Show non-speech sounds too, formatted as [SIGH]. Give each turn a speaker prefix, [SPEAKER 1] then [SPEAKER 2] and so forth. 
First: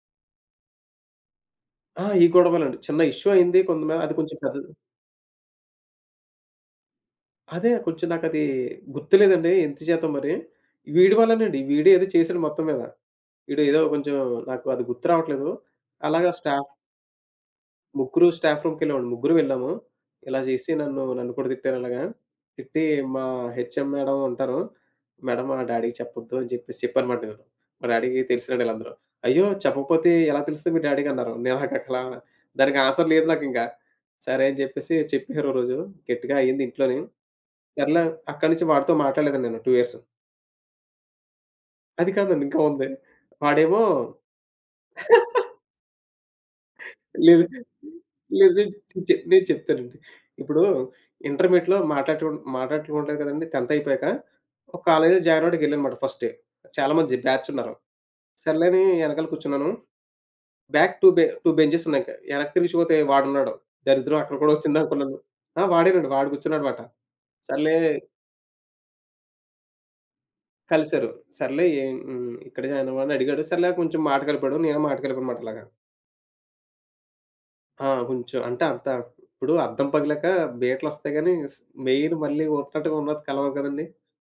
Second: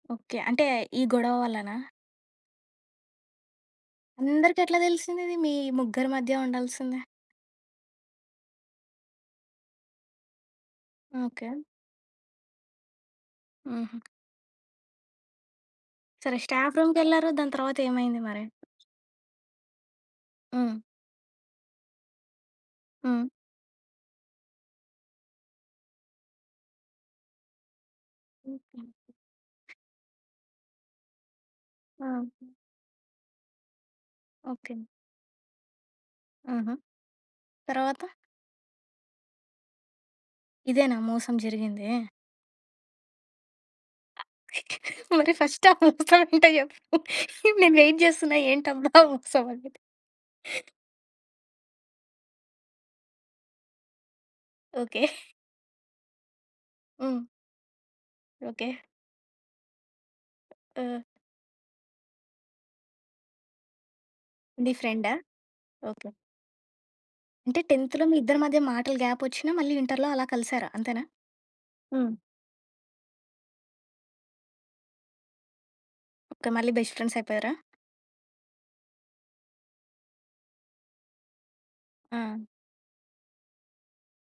[SPEAKER 1] Okay. అంటే ఈ గొడవ వల్లనా?
[SPEAKER 2] ఆ ఈ గొడవలండి. చిన్న ఇష్యూ అయింది కొంతమేర అది కొంచెం పెద్దది
[SPEAKER 1] అందరికెట్లా తెలిసిందిది? మీ ముగ్గురి మధ్య ఉండాల్సింది?
[SPEAKER 2] అదే కొంచెం నాకది గుర్తులేదండి ఎందు చేత మరి. వీడి
[SPEAKER 1] ఓకె.
[SPEAKER 2] వల్లేనండి వీడు ఏదో చేసాడు మొత్తం మీద. వీడు ఏదో
[SPEAKER 1] హుహు.
[SPEAKER 2] కొంచెం నాకు అది గుర్తు రావట్లేదు. అలాగ
[SPEAKER 1] సరే,
[SPEAKER 2] స్టాఫ్
[SPEAKER 1] స్టాఫ్ రూమ్‌కెళ్లారు. దాని తరువాతేమైంది
[SPEAKER 2] ముగ్గురు
[SPEAKER 1] మరి?
[SPEAKER 2] స్టాఫ్ రూమ్‌కి వెళ్ళామండి. ముగ్గురూ వెళ్ళాము. ఇలా చేసి
[SPEAKER 1] హ్మ్.
[SPEAKER 2] నన్ను నన్ను కూడా తిట్టారు అలాగా. తిట్టి మా
[SPEAKER 1] హ్మ్.
[SPEAKER 2] హెచ్ఎం మేడం ఉంటారు. మేడం, మా డ్యాడీకి చెప్పొద్దు అని చెప్పేసి చెప్పాననమాట. నేను మా డ్యాడీకి తెలిసినాళ్ళే
[SPEAKER 1] ఓకె.
[SPEAKER 2] వీళ్ళందరూ. "అయ్యో! చెప్పకపోతే ఎలా తెలుస్తుంది మీ డ్యాడీకి" అన్నారు. నాకట్లా
[SPEAKER 1] ఆ!
[SPEAKER 2] దానికి ఆన్సర్ లేదు నాకింక. సరే అని
[SPEAKER 1] ఓకె.
[SPEAKER 2] చెప్పేసి చెప్పేసారు ఒకరోజు గట్టిగా అయింది
[SPEAKER 1] ఆహా!
[SPEAKER 2] ఇంట్లోనీ.
[SPEAKER 1] తర్వాత?
[SPEAKER 2] సర్లే అక్కడి నుంచి వాడితో మాట్లాడలేదండి నేను 2 ఇయర్సు.
[SPEAKER 1] ఇదేనా మోసం జరిగిందీ?
[SPEAKER 2] అది కాదండి. ఇంకా ఉంది. వాడేమో
[SPEAKER 1] మరి
[SPEAKER 2] [LAUGHS]
[SPEAKER 1] ఫస్ట్ ఆ మోసం ఏంటో చెప్పు.
[SPEAKER 2] లేదు.
[SPEAKER 1] నేను వెయిట్ చేస్తున్నా
[SPEAKER 2] లేదు.
[SPEAKER 1] ఏంటబ్బా
[SPEAKER 2] చె నేను
[SPEAKER 1] మోసమని?
[SPEAKER 2] చెప్తానండి. ఇప్పుడు ఇంటర్మీడియేట్‌లో మాట్లాడుటు మాట్లాడటం ఉండదు కదండీ! 10థ్ అయిపోయాక ఒక
[SPEAKER 1] ఓకె. [CHUCKLES]
[SPEAKER 2] కాలేజ్‌లో జాయిన్ అవ్వడానికి వెళ్ళానన్నమాట ఫస్ట్ డే. చాలా మంది
[SPEAKER 1] హ్మ్.
[SPEAKER 2] బ్యాచ్ ఉన్నారు. సర్లే
[SPEAKER 1] ఓకె.
[SPEAKER 2] అని వెనకాల కూర్చున్నాను. బ్యాక్
[SPEAKER 1] ఆ!
[SPEAKER 2] 2 బె 2 బెంచెస్ ఉన్నాయి ఇంకా వెనక్కి తిరిగి చూస్తే వాడున్నాడు. దరిద్రం అక్కడ కూడా
[SPEAKER 1] నీ ఫ్రెండా?
[SPEAKER 2] వచ్చిందనుకున్నాను. ఆ! వాడేనండి
[SPEAKER 1] ఓకె.
[SPEAKER 2] వాడు కూర్చున్నాడన్నమాట.
[SPEAKER 1] అంటే
[SPEAKER 2] సర్లే
[SPEAKER 1] 10త్‌లో మీ ఇద్దరి మధ్య మాటలు గ్యాపొచ్చినా మళ్ళి ఇంటర్‌లో అలా కలిసారా అంతేనా?
[SPEAKER 2] కలిసారు. సర్లే ఎ
[SPEAKER 1] హ్మ్.
[SPEAKER 2] హ్మ్. ఇక్కడ జాయిన్ అయ్యావు అని అడిగాడు. సర్లే కొంచెం మాట కలిపాడు. నేనే మాట కలిపానుమాట అలాగా.
[SPEAKER 1] ఓకె. మళ్ళీ బెస్ట్ ఫ్రెండ్స్ అయిపోయారా?
[SPEAKER 2] ఆ! కొంచెం. అంటే అంత ఇప్పుడు అద్దం పగిలాక బీట్ల వస్తాయి కానీ స్ మెయిన్
[SPEAKER 1] ఆ!
[SPEAKER 2] మళ్ళీ ఒక్కటిగున్నట్టు కలవవు కదండీ!